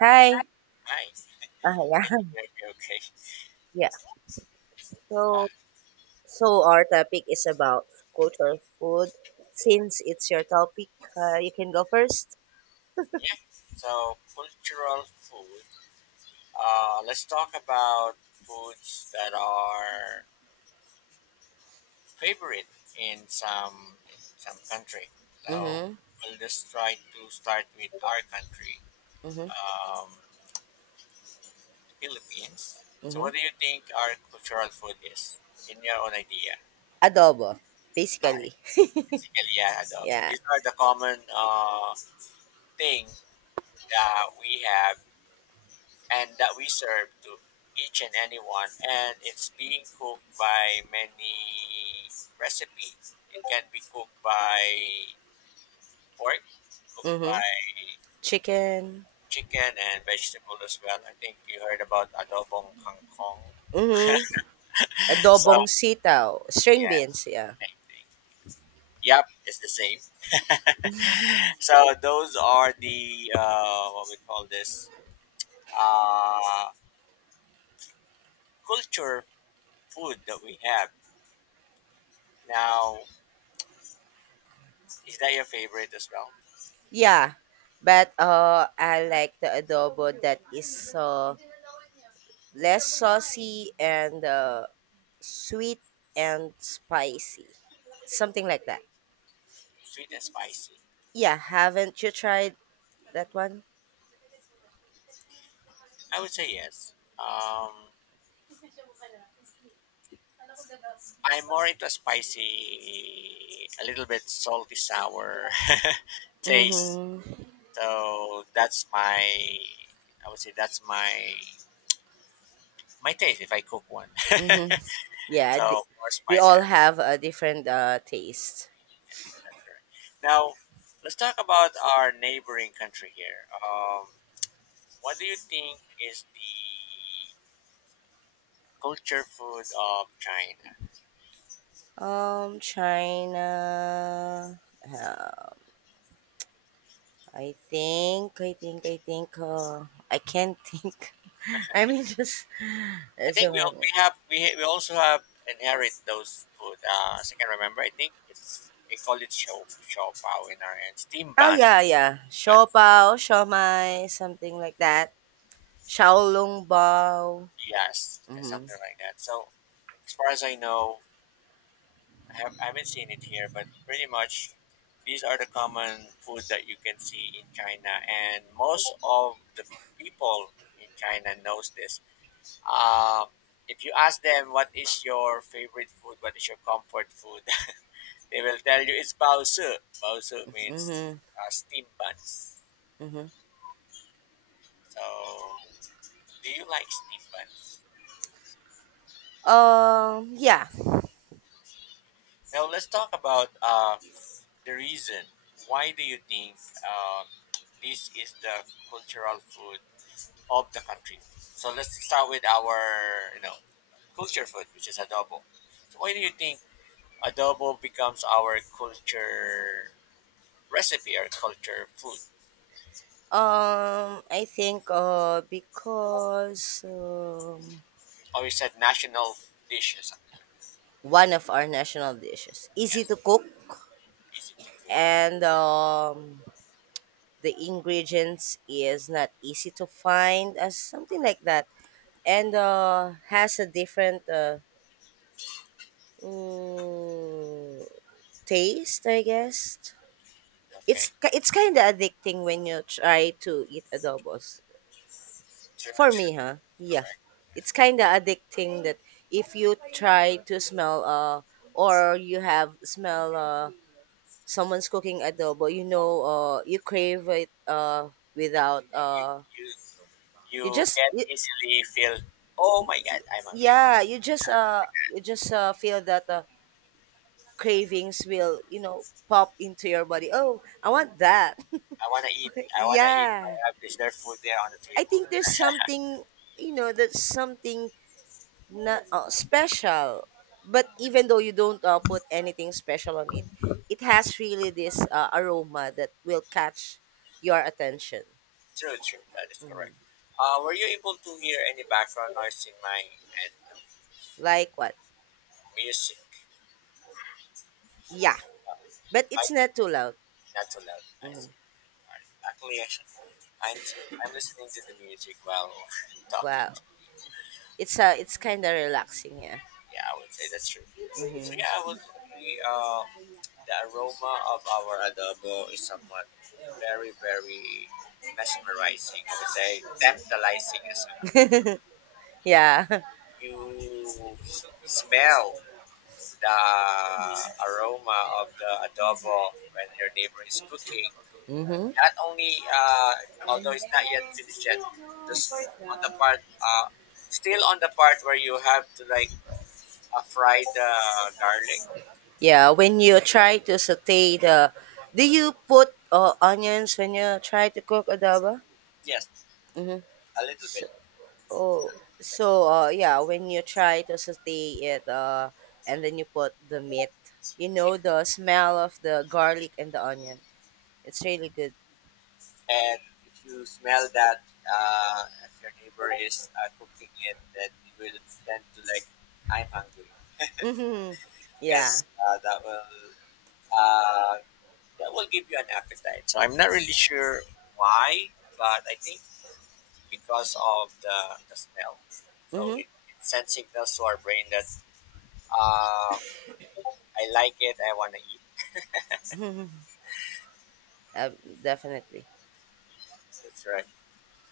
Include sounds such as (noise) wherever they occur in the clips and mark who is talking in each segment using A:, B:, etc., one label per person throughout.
A: Hi.
B: Nice.
A: Ah,
B: Good
A: yeah.
B: to
A: (laughs)
B: hear you. Okay.
A: Yeah. So,
B: Uh,
A: so our topic is about cultural food. Since it's your topic, you can go first.
B: yeah. So cultural food. Let's talk about foods that are favorite in some country. So
A: Mm-hmm.
B: we'll just try to start with our country,
A: Mm-hmm.
B: um, Philippines. So
A: Mm-hmm.
B: what do you think our cultural food is? In your own idea,
A: Adobo,
B: I
A: basically. (laughs)
B: basically, yeah, adobo.
A: Yeah.
B: These are the common thing that we have and that we serve to each and anyone, and it's being cooked by many recipes. It can be cooked by pork, cooked
A: Mm-hmm.
B: by
A: Chicken.
B: chicken and vegetable as well. I think you heard about adobong kangkong.
A: Mm-hmm.
B: So
A: Adobong sitaw. String beans,
B: yes,
A: yeah.
B: same thing. Yep, it's the same. So those are the what we call this uh, culture food that we have now. Is that your favorite as well?
A: Yeah. But I like the adobo that is uh, less saucy and sweet and spicy. Something like that.
B: Sweet and spicy.
A: Yeah,
B: Okay.
A: haven't you tried that one?
B: I would say yes. I'm more into spicy, a little bit salty, sour (laughs) taste.
A: Mhm.
B: So I would say that's my taste if I cook one.
A: Mhm.
B: (laughs)
A: Yeah,
B: So
A: di-
B: more
A: we
B: spicy.
A: all have a different taste.
B: Yes, that's correct. Now, let's talk about our neighboring country here. What do you think is the culture food of China?
A: China, uh, I think I think I think I can't think. (laughs) I mean just
B: I
A: just a
B: think we al-
A: moment.
B: we have we ha- we also have inherit those food. As I can remember, I think it's they call it show show pow in our end. Steam
A: Oh
B: buns,
A: yeah, yeah.
B: bun,
A: Shopao, shomai, something like that. Shaolong bao.
B: yes, there's
A: Mhm.
B: something like that. So as far as I know, I haven't seen it here, but pretty much these are the common food that you can see in China, and most of the people in China knows this. Um, if you ask them what is your favorite food, what is your comfort food, they will tell you it's baosu. Baosu means
A: Mhm.
B: steam buns.
A: Mhm.
B: So, do you like steam buns?
A: Yeah.
B: Now, let's talk about the reason. Why do you think um, this is the cultural food of the country? So, let's start with our culture food, which is adobo. So, why do you think adobo becomes our culture recipe or culture food?
A: I think, because
B: Or you said national dish or something?
A: one of our national dishes, easy
B: Yes,
A: to cook,
B: easy to cook.
A: and the ingredients is not easy to find, as something like that, and has a different mm, taste, I guess.
B: Okay.
A: It's kind of addicting when you try to eat adobos.
B: True,
A: For
B: true,
A: me, huh? Yeah.
B: correct.
A: It's kind of addicting that if you try to smell or you have smell someone's cooking adobo, you know, you crave it without
B: You, you,
A: you
B: you
A: just
B: get
A: you,
B: easily feel, oh my god, I'm hungry.
A: yeah, you just feel that, cravings will, you know, pop into your body. Oh, I want that.
B: I wanna eat.
A: (laughs)
B: I wanna eat. I
A: Yeah.
B: have reserved food there on the
A: I
B: table.
A: think there's something, you know, there's something not, special, but even though you don't, put anything special on it, it has really this, aroma that will catch your attention.
B: True, true. That is correct. Were you able to hear any background noise in my and
A: Like what?
B: music?
A: Yeah,
B: Uh,
A: but
B: I
A: it's not too loud.
B: not too loud. I
A: Mhm.
B: see. All right. Actually, I'm listening to the music while (laughs) talking.
A: Wow, it's it's kind of relaxing, yeah.
B: Yeah, I would say that's true. So
A: Hmm.
B: yeah, I would agree. The aroma of our adobo is somewhat very, very mesmerizing. I would say tantalizing as well.
A: (laughs) Yeah.
B: You smell the aroma of the adobo when your neighbor is cooking.
A: Hmm.
B: Not only, although it's not yet finished yet, just on the part where you have to like fry the garlic.
A: Yeah, when you try to saute the, do you put, onions when you try to cook adobo?
B: Yes,
A: Hmm.
B: a little bit.
A: Oh, so yeah, when you try to saute it, and then you put the meat, you know the smell of the garlic and the onion. It's really good.
B: And if you smell that, if your neighbor is cooking it, then you will tend to like, I'm hungry,
A: Hmm. Yeah.
B: because uh, that will give you an appetite. So I'm not really sure why, but I think because of the smell. So
A: Hmm.
B: it sends signals to our brain that uh, I like it, I want to eat.
A: Uh, Definitely.
B: That's right.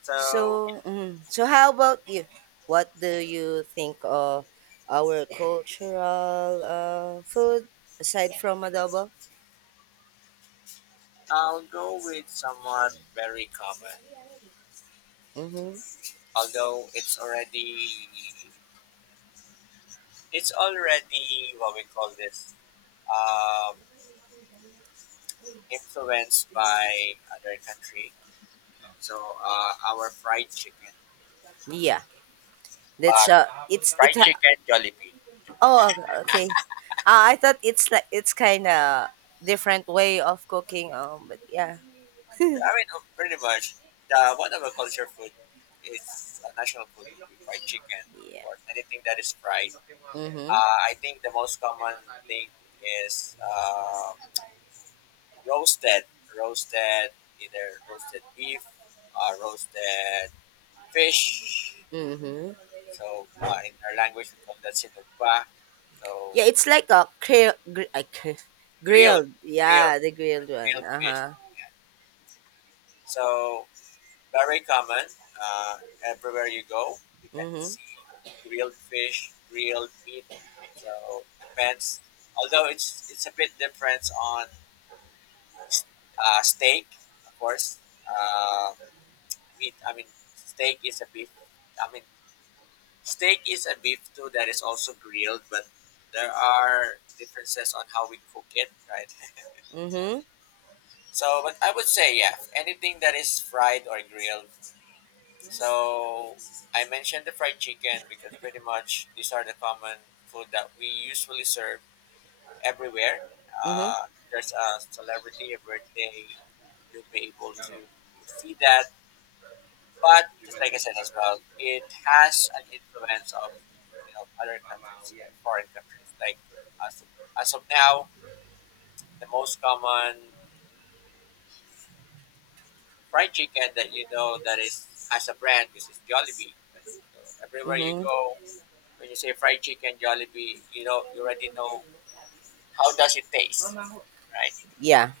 B: So
A: So, mhm. So how about you? What do you think of our cultural, food aside from adobo?
B: I'll go with somewhat very common,
A: Mm-hmm.
B: although it's already what we call this um, influenced by other country. So our fried chicken,
A: Yeah, that's
B: but
A: it's it.
B: fried
A: Ha-
B: chicken Jollibee.
A: Oh, okay. Okay. I thought it's like it's kind of different way of cooking. But yeah,
B: I mean, pretty much the one of our culture food is a national food would be fried chicken.
A: yeah.
B: Or anything that is fried.
A: Mhm.
B: I think the most common thing is roasted, roasted either roasted beef, roasted fish.
A: Mhm.
B: So in our language, we call that sinugpa. So
A: Yeah, it's like a
B: grilled,
A: grilled.
B: grilled,
A: Yeah, the
B: uh,
A: grilled one.
B: grilled
A: Uh
B: fish.
A: huh.
B: Yeah. So very common. Uh, everywhere you go, you can
A: Mhm.
B: see grilled fish, grilled meat. So depends. Although it's a bit different on steak, of course. Uh, meat. I mean, steak is a beef. I mean, steak is a beef too that is also grilled, but there are differences on how we cook it, right?
A: Mhm.
B: (laughs) So, but I would say, yeah, anything that is fried or grilled. So, I mentioned the fried chicken because pretty much these are the common food that we usually serve everywhere.
A: Mhm.
B: If there's a celebrity, a birthday, you'll be able to feed that. But just like I said as well, it has an influence of other countries, foreign countries. Like as of, as of now, the most common fried chicken that you know that is as a brand is Jollibee. So everywhere you
A: Mhm.
B: go, when you say fried chicken Jollibee, you already know how does it taste, right?
A: Yeah.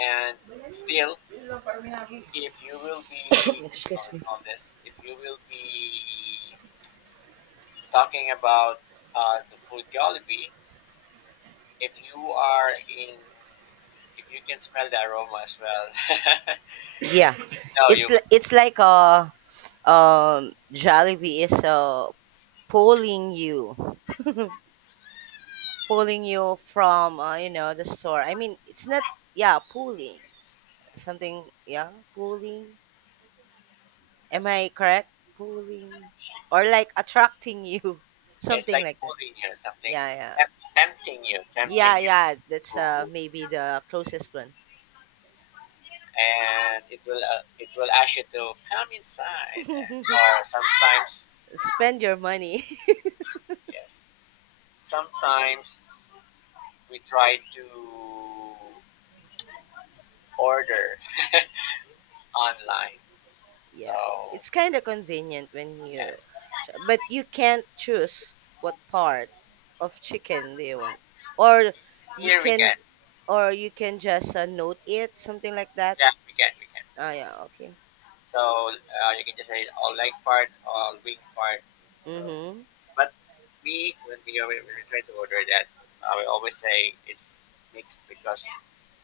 B: And still, if you will be
A: (coughs) Excuse me.
B: talking about the food Jollibee. If you are in, if you can smell the aroma as well, (laughs)
A: Yeah,
B: no,
A: it's
B: you would.
A: li- it's like a, Jollibee is pulling you. (laughs) Pulling you from, you know the store. I mean, it's not, yeah, pulling something, yeah, pulling. Am
B: That's,
A: I correct? Pulling, or like attracting you, (laughs)
B: it's
A: something
B: like
A: like that.
B: pulling you, something
A: Yeah, yeah,
B: temp- tempting you, tempting
A: yeah,
B: you,
A: yeah. That's maybe the closest one.
B: and it will ask you to come inside. And, or sometimes,
A: Spend your money.
B: yes, sometimes we try to order (laughs) online.
A: (laughs) Yeah,
B: So
A: it's kind of convenient when you,
B: yes.
A: but you can't choose what part of chicken do you want, or you
B: Here we
A: can,
B: can.
A: or you can just, note it something like that.
B: Yeah, we can, we can.
A: Oh yeah, okay.
B: So you can just say all leg part, all wing part. So,
A: Mm-hmm.
B: but we when we are, when we try to order that, I always say it's mixed because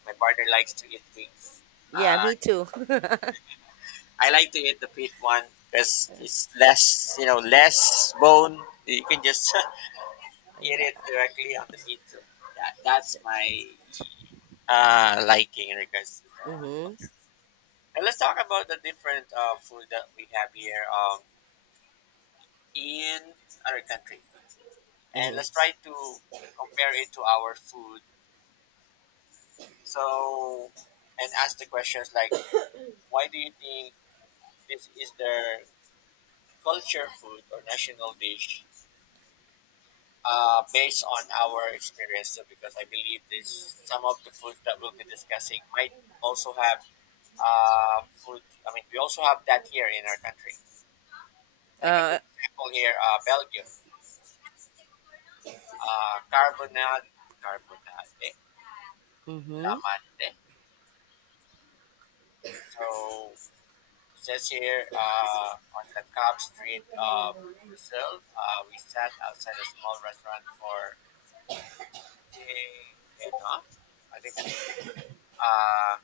B: my partner likes to eat wings.
A: Yeah,
B: Uh,
A: me too. (laughs)
B: I like to eat the pit one because it's less bone. You can just (laughs) eat it
A: Yeah.
B: directly on the meat. So that's my liking in regards to that.
A: Mm-hmm.
B: And let's talk about the different food that we have here, in other countries. And
A: Mm-hmm.
B: let's try to compare it to our food. So, and ask the questions like, why do you think this is their culture food or national dish based on our experience? So, because I believe this, some of the food that we'll be discussing might also have food. I mean, we also have that here in our country. Like a
A: Uh
B: good example here, Belgium, uh, carbonade, carbonade,
A: mm-hmm.
B: lamande. So it says here on the Cobb Street of Brazil, we sat outside a small restaurant for eating. You know, I think that's a. uh,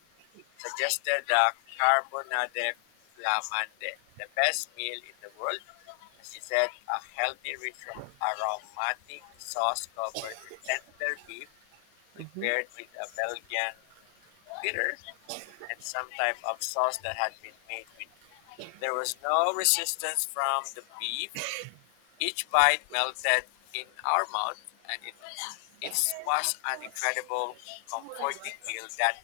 B: suggested the carbonade flamande, the best meal in the world. She said a healthy, rich, aromatic sauce covered with tender beef
A: Mm-hmm.
B: prepared with a Belgian bitter and some type of sauce that had been made with. There was no resistance from the beef. Each bite melted in our mouth, and it was an incredible, comforting meal that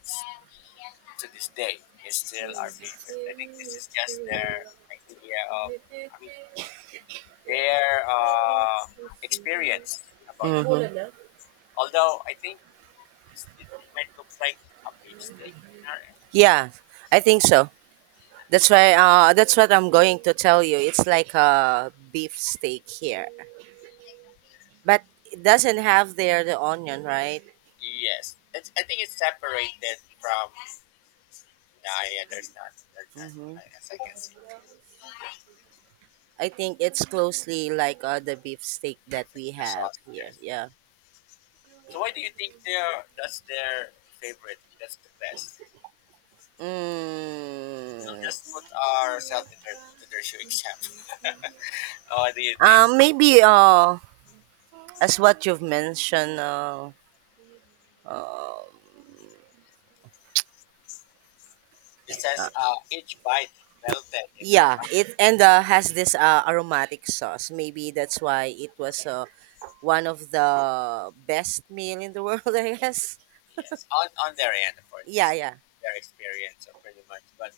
B: to this day is still our favorite. I think this is just their idea of, I mean, their experience about the meat.
A: Mm-hmm.
B: Although I think it might look like a beef steak in our end.
A: Yeah, I think so. That's why that's what I'm going to tell you. It's like a beef steak here. But it doesn't have there the onion, right?
B: Yes, I think it's separated from. Nah, yeah, there's not. There's not.
A: Mm-hmm.
B: As I can see,
A: I think it's closely like, the beef steak that we
B: the
A: have
B: sauce.
A: here.
B: Yes.
A: Yeah.
B: So why do you think they're that's their favorite? That's the best. I'll
A: Mm.
B: just put ourselves in their shoe example. (laughs) What do you think?
A: Maybe, as what you've mentioned, Um,
B: It
A: uh,
B: says each bite melted in our
A: yeah,
B: mouth.
A: it and, has this, aromatic sauce. Maybe that's why it was, one of the best meal in the (laughs) world, I guess.
B: Yes, on their end, of course. This
A: Yeah,
B: is
A: yeah.
B: their experience, pretty much. But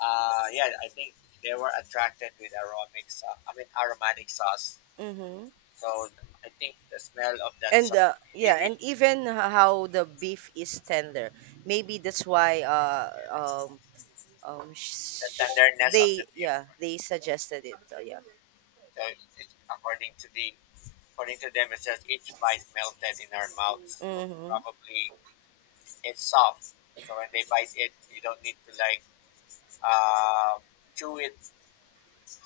B: yeah, I think they were attracted with aromatic sauce.
A: Mm-hmm.
B: So I think the smell of that
A: And
B: sauce, really,
A: yeah,
B: really,
A: and even how the beef is tender. Maybe that's why
B: the tenderness of the
A: they,
B: beef.
A: yeah, they suggested it. So yeah.
B: So it's, according to the according to them, it says each bite melted in our mouths. So
A: Mm-hmm.
B: probably it's soft. So when they bite it, you don't need to like uh, chew it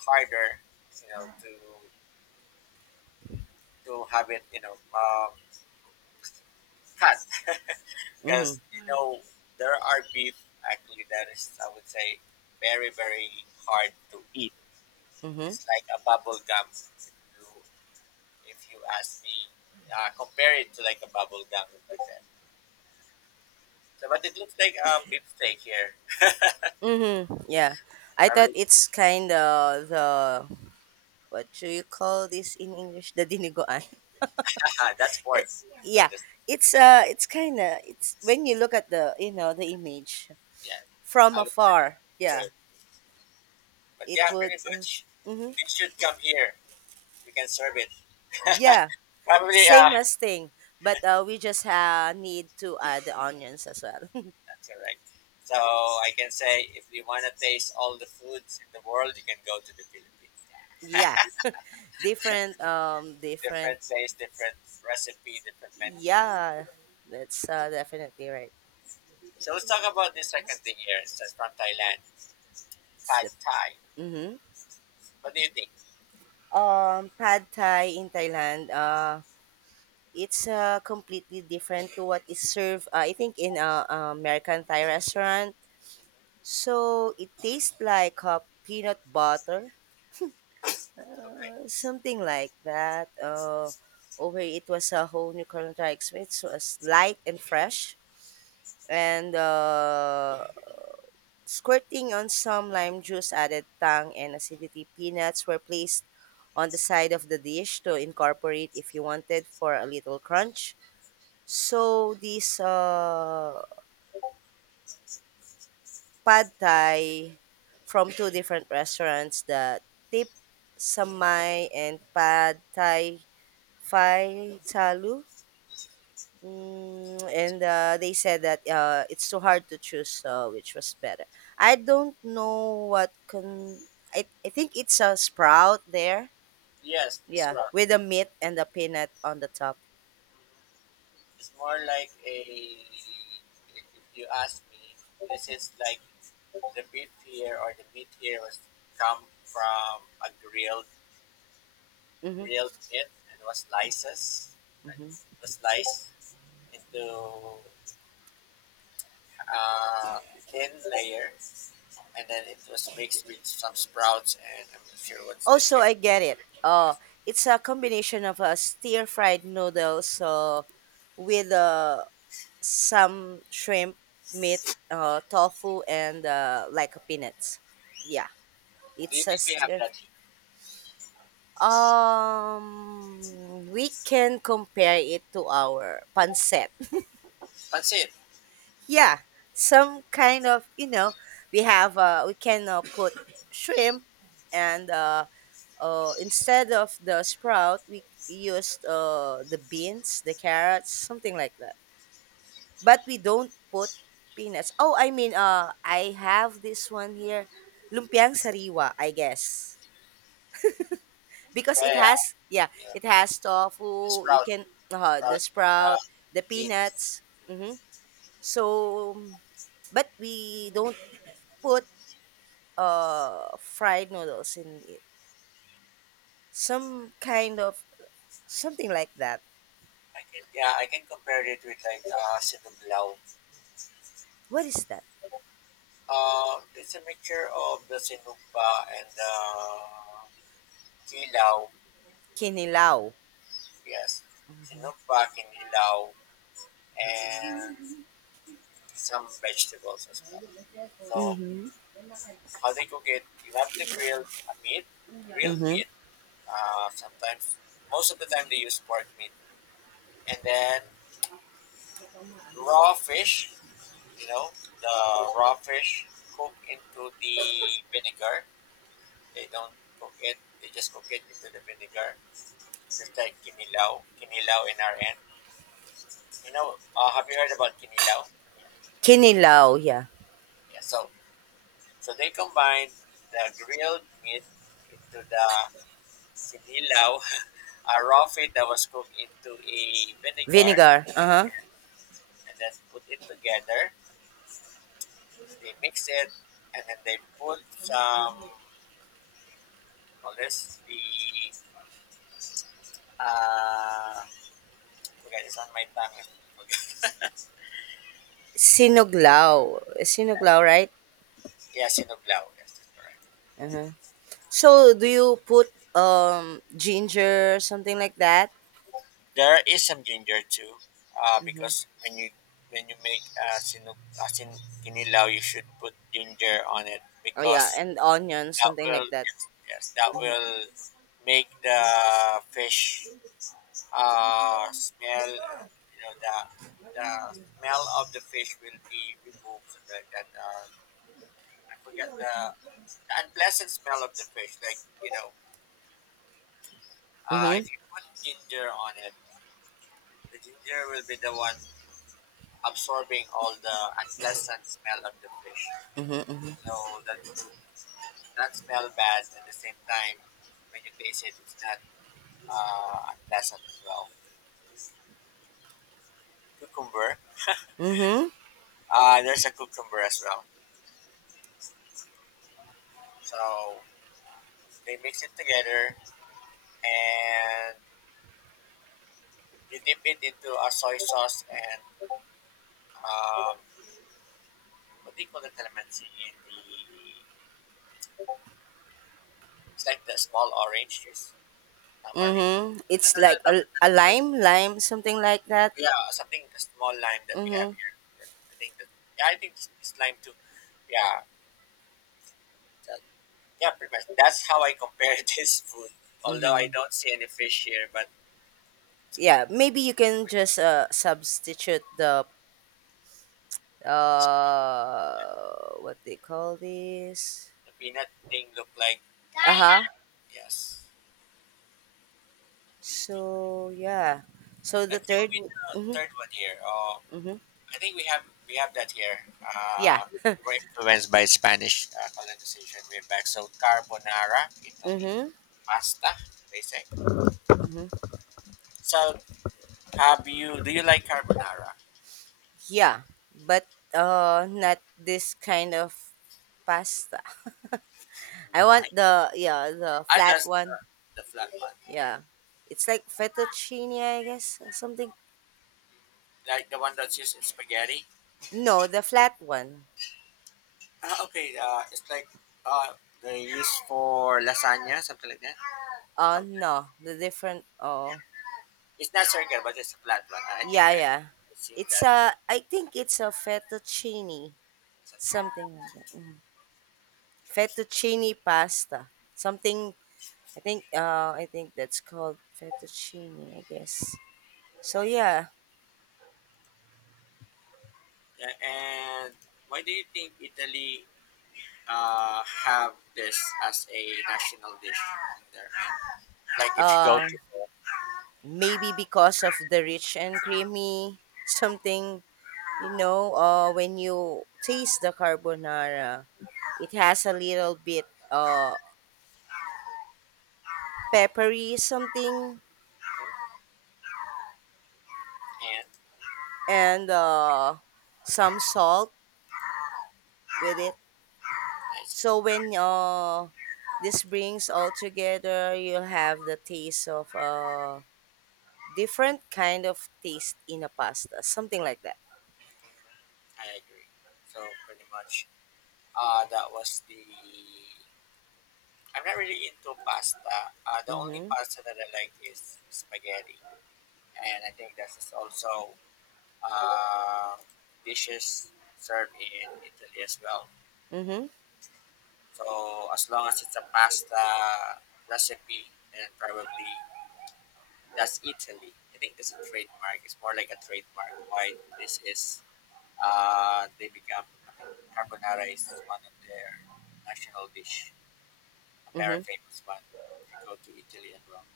B: harder, to have it, cut. (laughs)
A: Mm-hmm.
B: Because you know there are beef actually that is, I would say, very very hard to eat.
A: Mm-hmm.
B: It's like a bubble gum. You, if you ask me, compare it to like a bubble gum, like that. So, but it looks like a beef steak here.
A: Mm-hmm. Yeah. I thought
B: Probably,
A: it's kind of the, what do you call this in English? The dinigoan. (laughs)
B: (laughs) ah, that's
A: Eh,
B: pork.
A: yeah,
B: That is beef.
A: it's kind of it's when you look at the, you know, the image
B: Yeah,
A: from
B: I would say.
A: afar. Yeah,
B: Good. But
A: it
B: yeah,
A: would.
B: pretty much.
A: Mm-hmm,
B: They should come here. We can serve it.
A: yeah,
B: (laughs) Probably,
A: same as thing, but we just, need to add the onions as well. (laughs)
B: that's all right. So I can say if you want to taste all the foods in the world, you can go to the Philippines.
A: Yeah, different. Different.
B: Different place, different recipe, different menu.
A: Yeah, that's, definitely right.
B: So let's talk about the second thing here. It's just from Thailand.
A: It's
B: Pad
A: the,
B: Thai.
A: mm-hmm.
B: What do you think?
A: Pad Thai in Thailand. It's, completely different to what is served, I think in a, American Thai restaurant, so it tastes like, peanut butter,
B: Okay.
A: something like that, over. It was a whole new currently experience, so it's light and fresh, and, squirting on some lime juice added tang and acidity. Peanuts were placed on the side of the dish to incorporate if you wanted for a little crunch. So this, Pad Thai from two different restaurants, the Tip Samai and Pad Thai Phai Talu. Mm, and, they said that, it's too hard to choose, which was better. I don't know what can. I think it's a sprout there.
B: Yes, it's
A: Yeah,
B: wrong.
A: with the meat and the peanut on the top.
B: It's more like a, if you ask me, this is like the beef here or the meat here was come from a grilled
A: Hmm.
B: grilled meat and like,
A: Hmm.
B: was sliced into a thin layer, and then it was mixed with some sprouts and I'm not sure what's this
A: Also,
B: here.
A: I get it. It's a combination of, stir fried noodles, with some shrimp, meat, tofu, and, like peanuts. Yeah,
B: Do you
A: it's a
B: think we have
A: stir.
B: that here?
A: We can compare it to our pancet.
B: Pansit.
A: (laughs) Yeah, some kind of, you know, we have, we can, put shrimp and, instead of the sprout we used, the beans, the carrots, something like that. But we don't put peanuts. Oh, I mean, I have this one here, lumpiang sariwa, I guess, because
B: Yeah,
A: it
B: yeah,
A: has, yeah,
B: yeah.
A: it has tofu. You
B: Sprout,
A: can, the
B: sprout,
A: sprout,
B: uh,
A: the
B: beans.
A: peanuts. Mm-hmm. So, but we don't put fried noodles in it. Some kind of something like that.
B: I can, yeah, I can compare it with like sinuglaw.
A: What is that?
B: It's a mixture of the sinugpa and the kilaw.
A: Kinilaw.
B: Yes, sinugpa, kinilaw, and some vegetables as well. So
A: Mm-hmm.
B: how they cook it, you have to grill a meat, grilled
A: Mm-hmm.
B: meat. Sometimes, most of the time they use pork meat, and then raw fish. You know, the raw fish cooked into the vinegar. They don't cook it. They just cook it into the vinegar. It's just like kinilaw, kinilaw in our end. You know, have you heard about kinilaw?
A: Kinilaw, yeah.
B: Yeah. So they combine the grilled meat into the sinilaw, (laughs) a raw feed that was cooked into a vinegar,
A: Vinegar. Uh-huh.
B: and then put it together. They mix it, and then they put some. Call this the uh, forget, it's on my tongue. (laughs) Forget.
A: Sinuglaw. Sinuglaw,
B: Yeah,
A: right?
B: yeah, sinuglaw. Yes, that's correct.
A: Uh huh. So, do you put ginger, something like that?
B: There is some danger too,
A: Mhm.
B: because when you make a sinug asin kinilaw, you should put ginger on it
A: Oh yeah,
B: because
A: and onion,
B: that
A: something
B: will,
A: like that.
B: yes, yes that
A: Mhm.
B: will make the fish smell, and you know the smell of the fish will be removed so that, I forget the unpleasant smell of the fish, like, you know,
A: Mhm.
B: if you put ginger on it, the ginger will be the one absorbing all the unpleasant smell of the fish.
A: Mhm. Mhm.
B: So that it would not smell bad, at the same time when you taste it, it's not unpleasant as well. Cucumber,
A: Mhm.
B: there's a cucumber as well. So they mix it together and you dip it into a soy sauce and, um, what do you call the calamansi in the, it's like the small orange juice, tamarind.
A: Mhm.
B: No,
A: It's
B: no, no,
A: like
B: tamarind,
A: a
B: tamarind.
A: lime, lime, something like that.
B: Yeah, something the small lime that we have
A: Mhm.
B: here. But I think that, yeah, I think it's lime too. Yeah, that, yeah, pretty much. That's how I compare (laughs) this food. Although I
A: Mhm.
B: don't see any fish here, but
A: Yeah, maybe you can just substitute the,
B: the
A: what they call this?
B: peanut thing look like,
A: Uh-huh.
B: yes.
A: So, yeah. So the
B: Let's go
A: third
B: with
A: would,
B: the
A: mhm,
B: third one here.
A: mhm,
B: I think we have that here.
A: yeah.
B: We
A: (laughs)
B: were influenced by Spanish colonization way back. So carbonara, Italy,
A: Mhm.
B: pasta, they say.
A: Mhm.
B: So have you? Do you like carbonara?
A: Yeah, but not this kind of pasta. (laughs) I want
B: Why?
A: the, yeah, the
B: I
A: flat
B: just,
A: one.
B: the flat one, right?
A: Yeah. It's like fettuccine, I guess, or something.
B: Like the one that's used in spaghetti.
A: No, the flat one.
B: Ah, okay. It's like uh, they use for lasagna, something like that. Something.
A: No, the different, oh.
B: It's not circular, but it's a flat one. I think
A: Yeah,
B: I,
A: yeah.
B: I've seen
A: It's
B: that.
A: a, I think it's a fettuccine, something like that. Mm-hmm. Fettuccine pasta. Something, I think that's called fettuccine, I guess. So yeah,
B: Yeah, and why do you think Italy have this as a national dish in there? Like if you go
A: uh,
B: to,
A: maybe because of the rich and creamy something, you know, when you taste the carbonara, it has a little bit uh peppery something,
B: and
A: and some salt with it. So when, this brings all together, you have the taste of, different kind of taste in a pasta, something like that.
B: I agree. So pretty much, that was the, I'm not really into pasta. The only
A: Mm-hmm.
B: pasta that I like is spaghetti, and I think that's also uh, dishes served in Italy as well.
A: Mm-hmm.
B: So as long as it's a pasta recipe, and probably that's Italy. I think that's a trademark. It's more like a trademark. Why this is they become. I think carbonara is one of their national dish, a very
A: Mm-hmm.
B: famous one. If you go to Italy and Rome.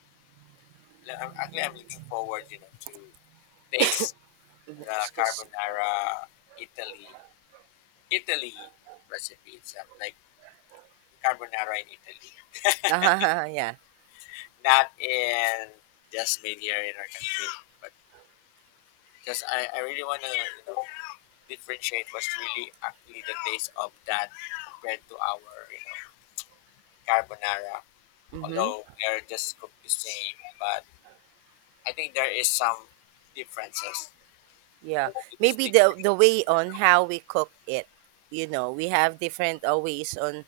B: Like, actually, I'm looking forward, you know, to taste
A: Mm-hmm.
B: the
A: Excuse. (laughs)
B: carbonara Italy Italy recipe itself, like carbonara in Italy, (laughs)
A: Ah yeah.
B: not in, just made here in our country. But because I really want to, you know, differentiate what's really actually the taste of that compared to our, you know, carbonara.
A: Mm-hmm.
B: Although they're just cooked the same, but I think there is some differences
A: Yeah,
B: to
A: maybe
B: distinguish
A: the way on how we cook it. You know, we have different, ways on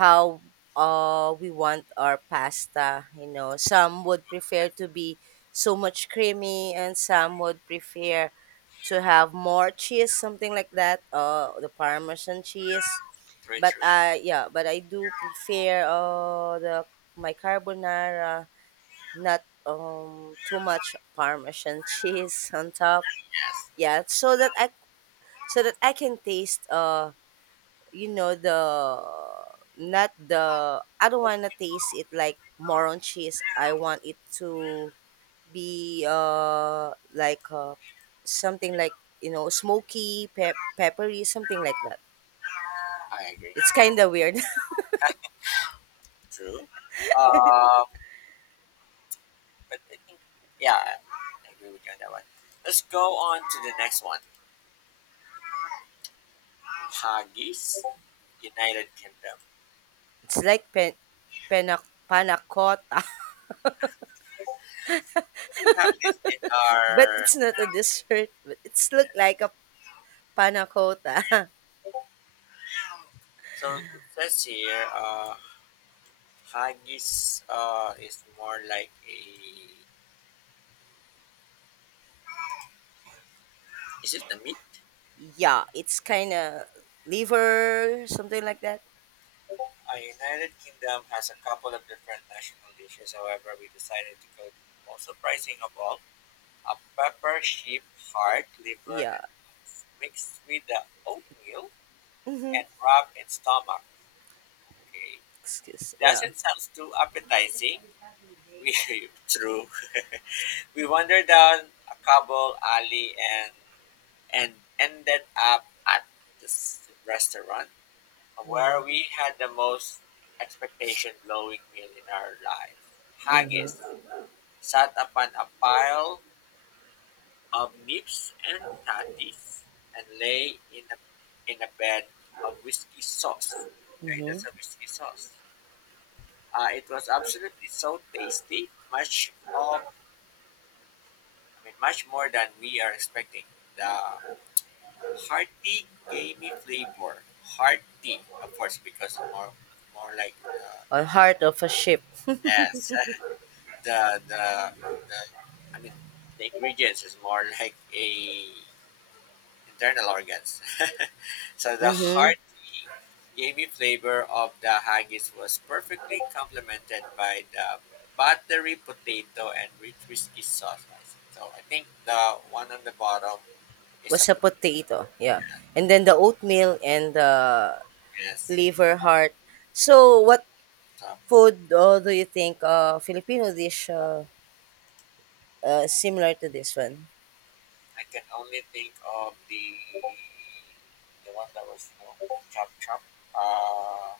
A: how we want our pasta. You know, some would prefer to be so much creamy, and some would prefer to have more cheese, something like that. The Parmesan cheese.
B: through
A: But
B: through.
A: I, yeah, but I do prefer the, my carbonara not too much Parmesan (laughs) cheese on top,
B: Yes.
A: yeah, so that I can taste, the, not the I don't want to taste it like more on cheese. I want it to be, something like, you know, smoky, peppery, something like that.
B: I agree.
A: It's kind of weird. (laughs)
B: True. Uh, but I think, yeah, I agree with you on that one. Let's go on to the next one. Haggis, United Kingdom.
A: It's like pena, panna cotta.
B: We have this in
A: (laughs) But
B: our.
A: it's not a dessert, but it's look like a panna cotta. (laughs)
B: So it says here, haggis is more like a. Is it the meat?
A: Yeah, it's kind of liver, something like that.
B: United Kingdom has a couple of different national dishes. However, we decided to go to the most surprising of all, a pepper, sheep, heart, liver
A: Yeah.
B: and beef mixed with the oatmeal
A: Mm-hmm.
B: and rub in stomach. Okay,
A: Excuse. Yeah.
B: doesn't sound too appetizing. We (laughs) true. We wander down a cobble alley and and ended up at this restaurant
A: Yeah.
B: where we had the most expectation blowing meal in our lives. Haggis
A: Mm-hmm.
B: sat upon a pile of nibs and tatties, and lay in a bed of whiskey sauce. Okay,
A: Mm-hmm.
B: that's a whiskey sauce. It was absolutely so tasty, much of, I mean, much more than we are expecting. The hearty, gamey flavor, hearty, of course, because more like, uh,
A: Or heart of a ship.
B: yes, (laughs) the the the I mean the ingredients is more like a internal organs. (laughs) So the
A: Mm-hmm.
B: hearty, gamey flavor of the haggis was perfectly complemented by the buttery potato and rich whiskey sauce icing. So I think the one on the bottom is a
A: Was a
B: potato.
A: potato. Yeah. And then the oatmeal and the
B: Yes.
A: liver heart. So what
B: So I
A: food, do you think, Filipino dish, similar to this one?
B: can only think of the one that was, you know, chop chop. Uh,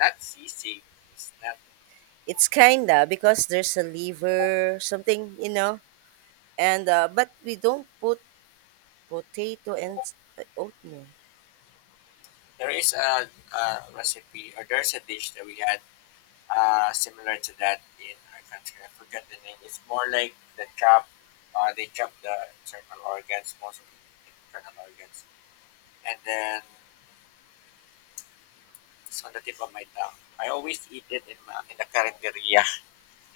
B: not CC. It's not.
A: It's kinda, because there's a liver something, you know, and, but we don't put potato and oatmeal.
B: There is a recipe or there's a dish that we had similar to that in our country. I forget the name. It's more like the chop. They chop the internal organs, most of the internal organs, and then it's on the tip of my tongue. I always eat it in the carinderia,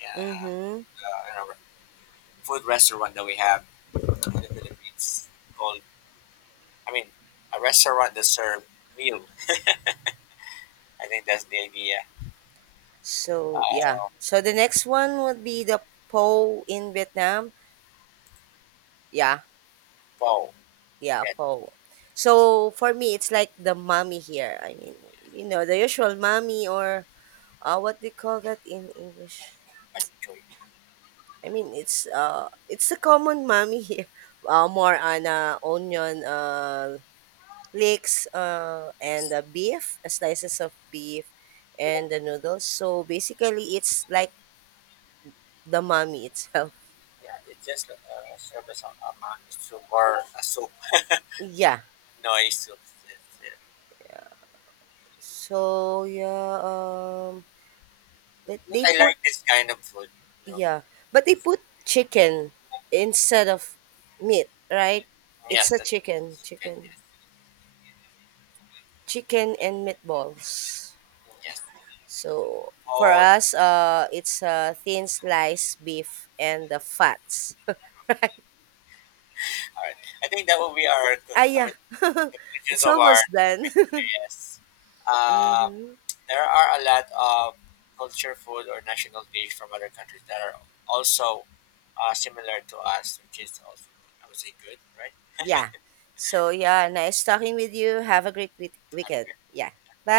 B: uh,
A: Mm-hmm.
B: in a food restaurant that we have in the Philippines called. I mean, a restaurant that serve meal. I think that's the idea.
A: So yeah.
B: Uh,
A: So the next one would be the po in Vietnam. Yeah,
B: wow,
A: yeah,
B: that
A: po. So for me, it's like the mommy here. I mean, you know, the usual mommy or, what they call that in English.
B: machoy.
A: I mean, it's, it's a common mommy here. (laughs) More on, onion, leeks, and,
B: Yes.
A: beef, slices of beef, and the noodles. So basically, it's like the mommy itself.
B: Yeah, it's just like a service of a man. It's super more a soup
A: Yeah.
B: noise. So,
A: So yeah, but
B: but
A: they
B: I
A: put,
B: like this kind of food. You know?
A: yeah, but they put chicken instead of meat, right? It's
B: Yes,
A: a
B: that
A: chicken,
B: is, yes,
A: chicken,
B: yes.
A: chicken and meatballs.
B: Yes.
A: So for
B: Oh, all
A: us, it's a thin sliced beef and the fats, (laughs) right?
B: right. I think that will be our
A: Ah
B: I
A: yeah.
B: mean,
A: (laughs)
B: conclusions
A: It's
B: of our
A: almost done.
B: topic.
A: (laughs)
B: Yes. Uh,
A: Mm-hmm.
B: there are a lot of culture food or national dish from other countries that are also similar to us, which is also, I would say, good, right?
A: Yeah.
B: (laughs)
A: So yeah, nice talking with you. Have a great
B: Have a
A: weekend.
B: good
A: Yeah. Bye.